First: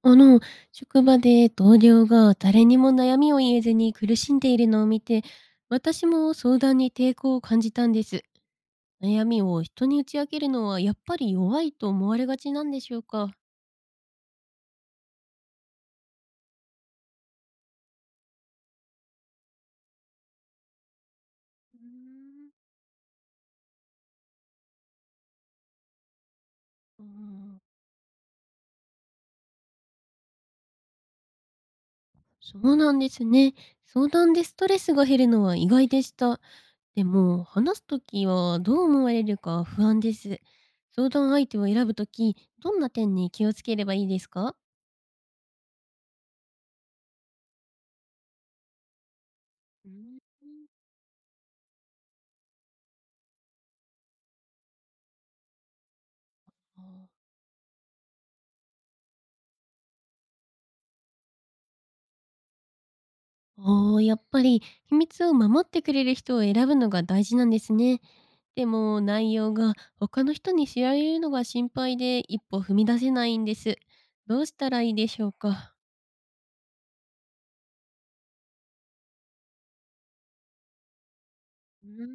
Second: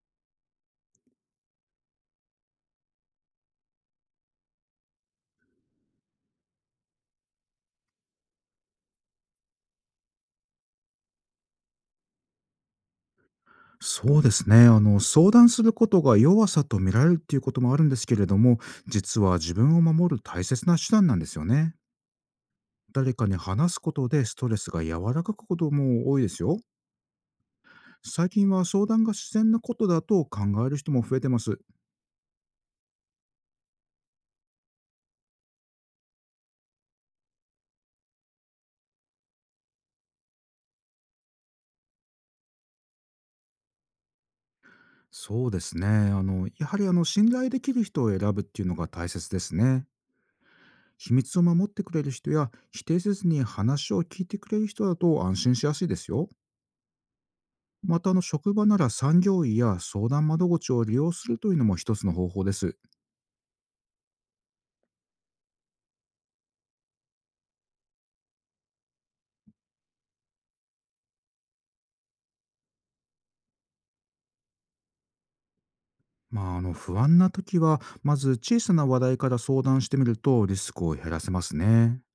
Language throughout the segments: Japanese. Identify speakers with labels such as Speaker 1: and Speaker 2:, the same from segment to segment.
Speaker 1: あの、職場で同僚が誰にも悩みを言えずに苦しんでいるのを見て、私も相談に抵抗を感じたんです。悩みを人に打ち明けるのはやっぱり弱いと思われがちなんでしょうか。
Speaker 2: そうですね。相談することが弱さと見られるっていうこともあるんですけれども、実は自分を守る大切な手段なんですよね。
Speaker 1: うーん。
Speaker 2: 誰かに話すことでストレスが和らぐことも多いですよ。
Speaker 1: あー。
Speaker 2: 最近は相談が自然なことだと考える人も増えてます。
Speaker 1: そうなんですね。相談でストレスが減るのは意外でした。でも、話すときはどう思われるか不安です。相談相手を選ぶとき、どんな点に気をつければいいですか？
Speaker 2: そうですね。やはり、信頼できる人を選ぶっていうのが大切ですね。
Speaker 1: うーん。
Speaker 2: 秘密を守ってくれる人や、否定せずに話を聞いてくれる人だと安心しやすいですよ。
Speaker 1: あー。
Speaker 2: また職場なら産業医や相談窓口を利用するというのも一つの方法です。
Speaker 1: おあ、やっぱり秘密を守ってくれる人を選ぶのが大事なんですね。でも内容が他の人に知られるのが心配で一歩踏み出せないんです。どうしたらいいでしょうか。
Speaker 2: まあ、不安な時はまず小さな話題から相談してみると、リスクを減らせます
Speaker 1: う
Speaker 2: ね。
Speaker 1: ーん。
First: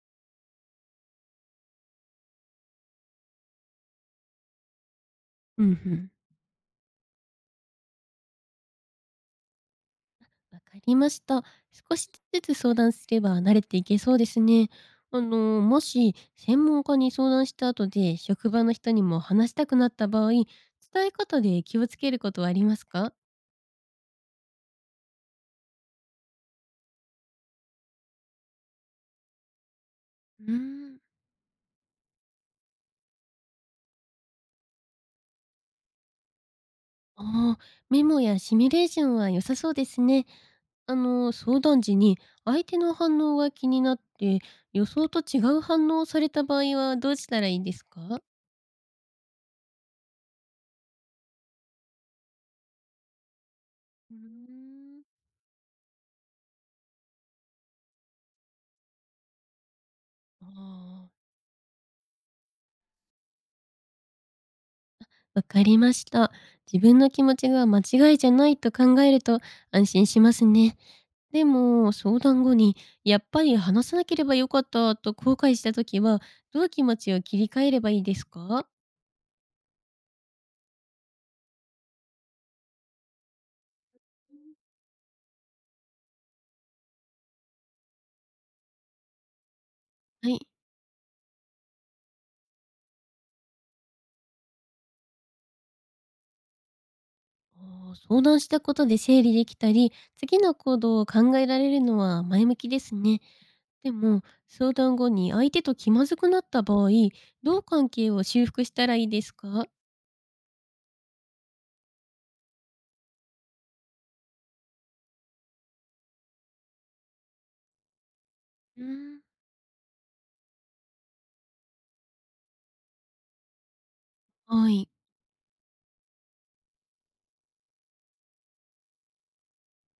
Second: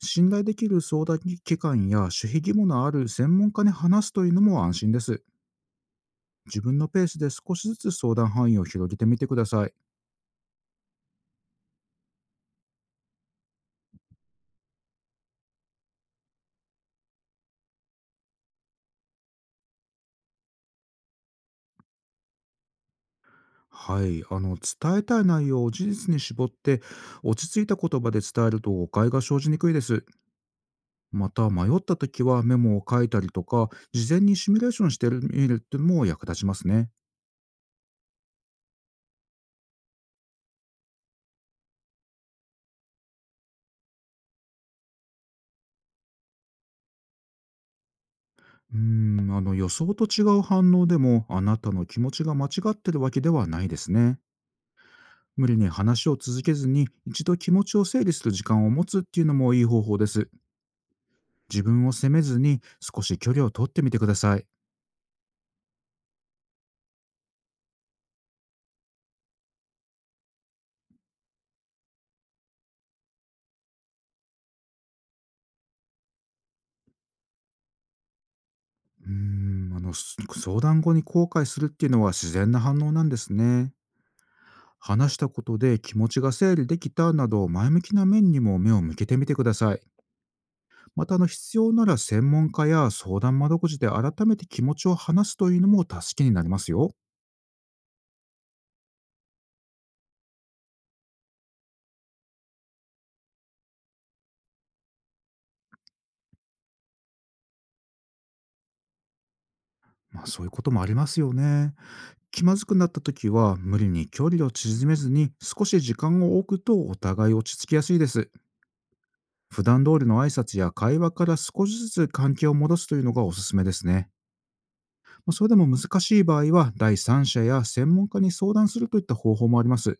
Speaker 2: 信頼できる相談機関や守秘義務のある専門家に話すというのも安心です。
Speaker 1: うんうん。
Speaker 2: 自分のペースで少しずつ相談範囲を広げてみてください。
Speaker 1: わかりました。少しずつ相談すれば慣れていけそうですね。あの、もし専門家に相談した後で職場の人にも話したくなった場合、伝え方で気をつけることはありますか？
Speaker 2: はい、伝えたい内容を事実に絞って、落ち着いた言葉で伝えると誤解が生じにくいです。
Speaker 1: うーん。
Speaker 2: また迷った時は、メモを書いたりとか事前にシミュレーションしてみるってのも役立ちますね。
Speaker 1: ああ、メモやシミュレーションは良さそうですね。あの、相談時に相手の反応が気になって予想と違う反応をされた場合はどうしたらいいんですか？
Speaker 2: 予想と違う反応でも、あなたの気持ちが間違ってるわけではないです
Speaker 1: うー
Speaker 2: ね。
Speaker 1: ん。
Speaker 2: 無理に話を続けずに、一度気持ちを整理する時間を持つっていうのもいい方法です。
Speaker 1: ああ。
Speaker 2: 自分を責めずに少し距離を取ってみてください。
Speaker 1: わかりました。自分の気持ちが間違いじゃないと考えると安心しますね。でも、相談後にやっぱり話さなければよかったと後悔した時はどう気持ちを切り替えればいいですか？
Speaker 2: うーんあのす相談後に後悔するっていうのは自然な反応なんですね。話したことで気持ちが整理できたなど、前向きな面にも目を向けてみてください。
Speaker 1: はい。
Speaker 2: また必要なら、専門家や相談窓口で改めて気持ちを話すというのも助けになりますよ。
Speaker 1: あー、相談したことで整理できたり、次の行動を考えられるのは前向きですね。でも、相談後に相手と気まずくなった場合、どう関係を修復したらいいですか？
Speaker 2: まあ、そういうこともありますよね。気まずくなった時は、無理に距離を縮めずに少し時間を置くと、お互い落ち着きやすいです。
Speaker 1: うーん。
Speaker 2: 普段通りの挨拶や会話から少しずつ関係を戻すというのがおすすめですね。
Speaker 1: はい。
Speaker 2: まあ、それでも難しい場合は、第三者や専門家に相談するといった方法もあります。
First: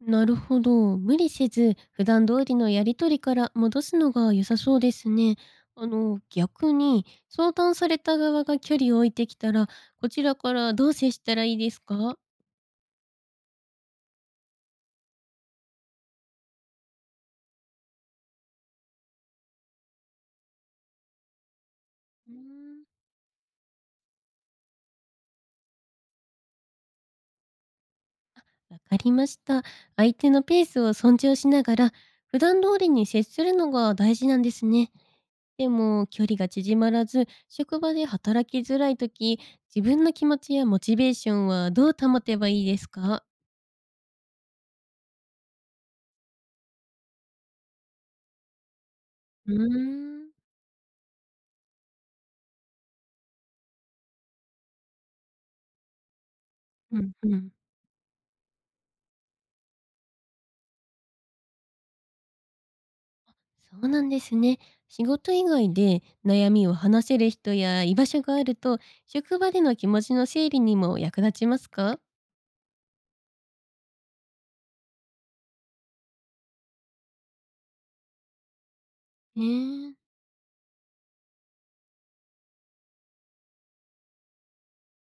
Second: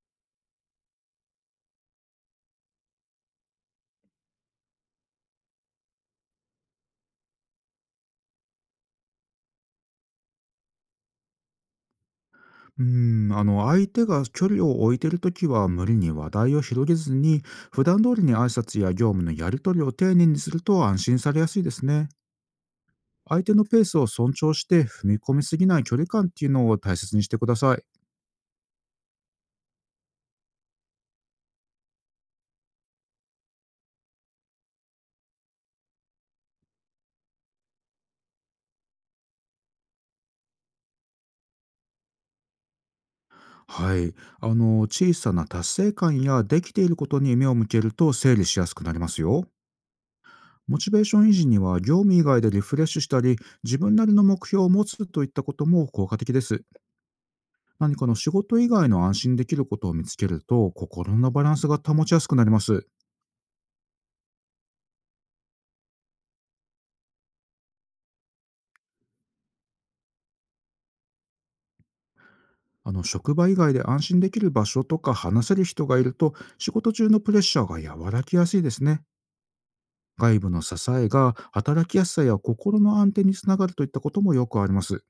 Speaker 1: なるほど。無理せず、普段通りのやりとりから戻すのが良さそうですね。あの、逆に、相談された側が距離を置いてきたら、こちらからどう接したらいいですか？
Speaker 2: うー相手が距離を置いてるときは、無理に話題を広げずに、普段通りに挨拶や業務のやり取りを丁寧にすると安心されやすいですね。
Speaker 1: うーん。
Speaker 2: 相手のペースを尊重して、踏み込みすぎない距離感っていうのを大切にしてください。
Speaker 1: わかりました。相手のペースを尊重しながら、普段通りに接するのが大事なんですね。でも、距離が縮まらず、職場で働きづらい時、自分の気持ちやモチベーションはどう保てばいいですか？
Speaker 2: はい。小さな達成感やできていることに目を向けると、整理しやすくなりますよ。
Speaker 1: うーん、
Speaker 2: モチベーション維持には、業務以外でリフレッシュしたり、自分なりの目標を持つといったことも効果的です。
Speaker 1: うんうん。
Speaker 2: 何かの仕事以外の安心できることを見つけると、心のバランスが保ちやすくなります。
Speaker 1: そうなんですね。仕事以外で悩みを話せる人や居場所があると、職場での気持ちの整理にも役立ちますか？
Speaker 2: 職場以外で安心できる場所とか話せる人がいると、仕事中のプレッシャーが和らぎやすいですね。
Speaker 1: ねえ。
Speaker 2: 外部の支えが働きやすさや心の安定につながるといったこともよくあります。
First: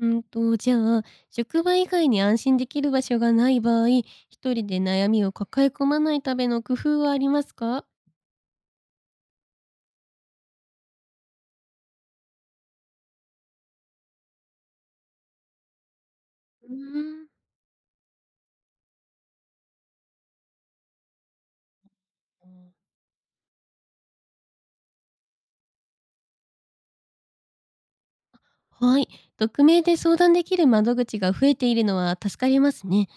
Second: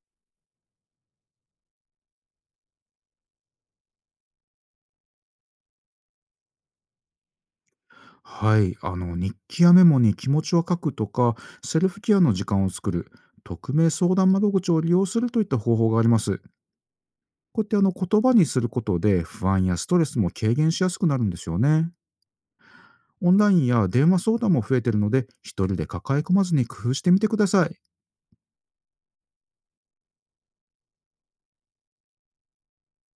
Speaker 1: じゃあ、職場以外に安心できる場所がない場合、一人で悩みを抱え込まないための工夫はありますか？
Speaker 2: はい、日記やメモに気持ちを書くとか、セルフケアの時間を作る、匿名相談窓口を利用するといった方法があります。
Speaker 1: うーん。
Speaker 2: こうやって言葉にすることで、不安やストレスも軽減しやすくなるんですよね。オンラインや電話相談も増えてるので、一人で抱え込まずに工夫してみてください。
Speaker 1: はい。匿名で相談できる窓口が増えているのは助かりますね。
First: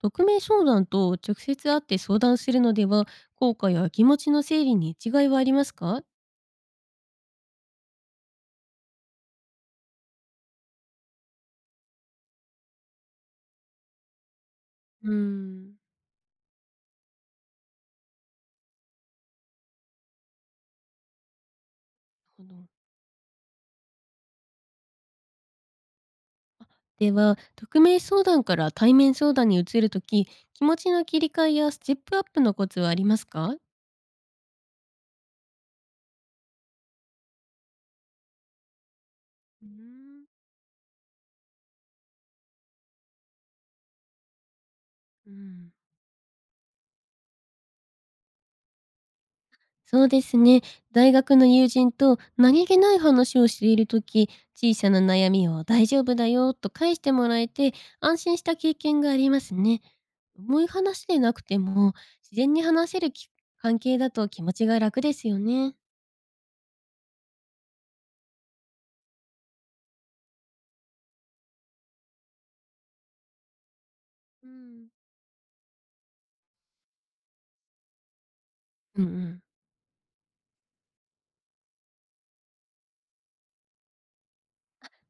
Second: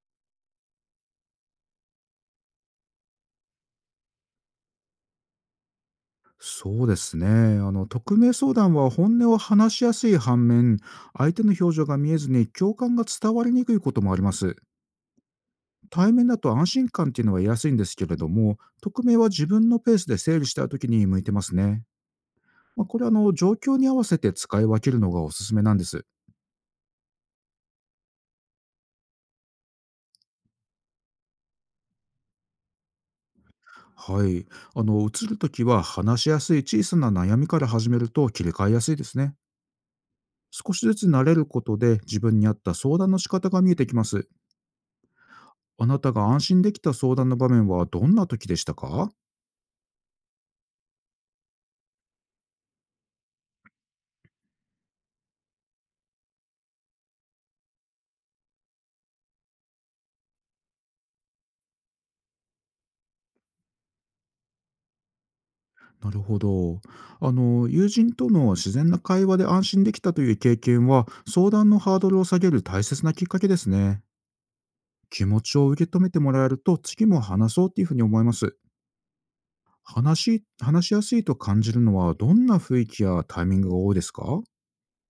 Speaker 1: 匿名相談と直接会って相談するのでは、効果や気持ちの整理に違いはありますか？
Speaker 2: そうですね。匿名相談は本音を話しやすい反面、相手の表情が見えずに共感が伝わりにくいこともあります。
Speaker 1: うーん。
Speaker 2: 対面だと安心感っていうのは得やすいんですけれども、匿名は自分のペースで整理したい時に向いてますね。
Speaker 1: なるほど。
Speaker 2: まあ、これは状況に合わせて使い分けるのがおすすめなんです。
Speaker 1: では、匿名相談から対面相談に移るとき、気持ちの切り替えやステップアップのコツはありますか？
Speaker 2: はい。移るときは話しやすい小さな悩みから始めると、切り替えやすいですね。
Speaker 1: うーん。
Speaker 2: 少しずつ慣れることで、自分に合った相談の仕方が見えてきます。
Speaker 1: うん。
Speaker 2: あなたが安心できた相談の場面はどんな時でしたか？
Speaker 1: そうですね。大学の友人と何気ない話をしているとき、小さな悩みを大丈夫だよと返してもらえて安心した経験がありますね。重い話でなくても自然に話せる関係だと気持ちが楽ですよね。
Speaker 2: なるほど。友人との自然な会話で安心できたという経験は、相談のハードルを下げる大切なきっかけですね。
Speaker 1: うん。
Speaker 2: 気持ちを受け止めてもらえると、次も話そうっていうふうに思います。
Speaker 1: うんうん。
Speaker 2: 話しやすいと感じるのは、どんな雰囲気やタイミングが多いですか？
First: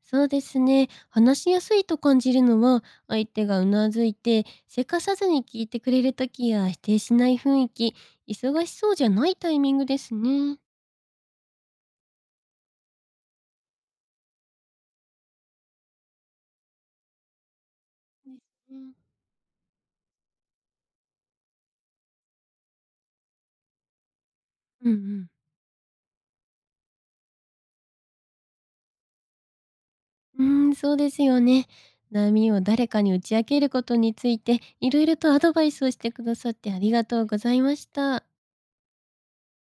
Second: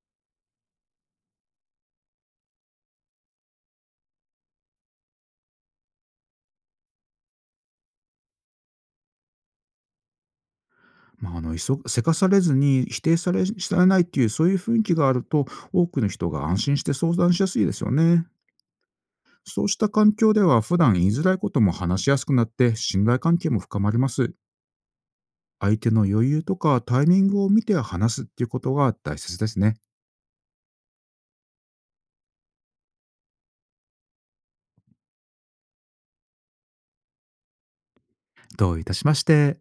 Speaker 1: そうですね。話しやすいと感じるのは、相手がうなずいてせかさずに聞いてくれるときや否定しない雰囲気、忙しそうじゃないタイミングですね。
Speaker 2: まあ、せかされずに、否定され、されないっていう、そういう雰囲気があると、多くの人が安心して相談しやすいですよね。
Speaker 1: ですね。
Speaker 2: そうした環境では、普段言いづらいことも話しやすくなって、信頼関係も深まります。
Speaker 1: うんうん。
Speaker 2: 相手の余裕とかタイミングを見て話すっていうことが大切ですね。
Speaker 1: うーん、そうですよね。悩みを誰かに打ち明けることについて、いろいろとアドバイスをしてくださってありがとうございました。
Speaker 2: どういたしまして。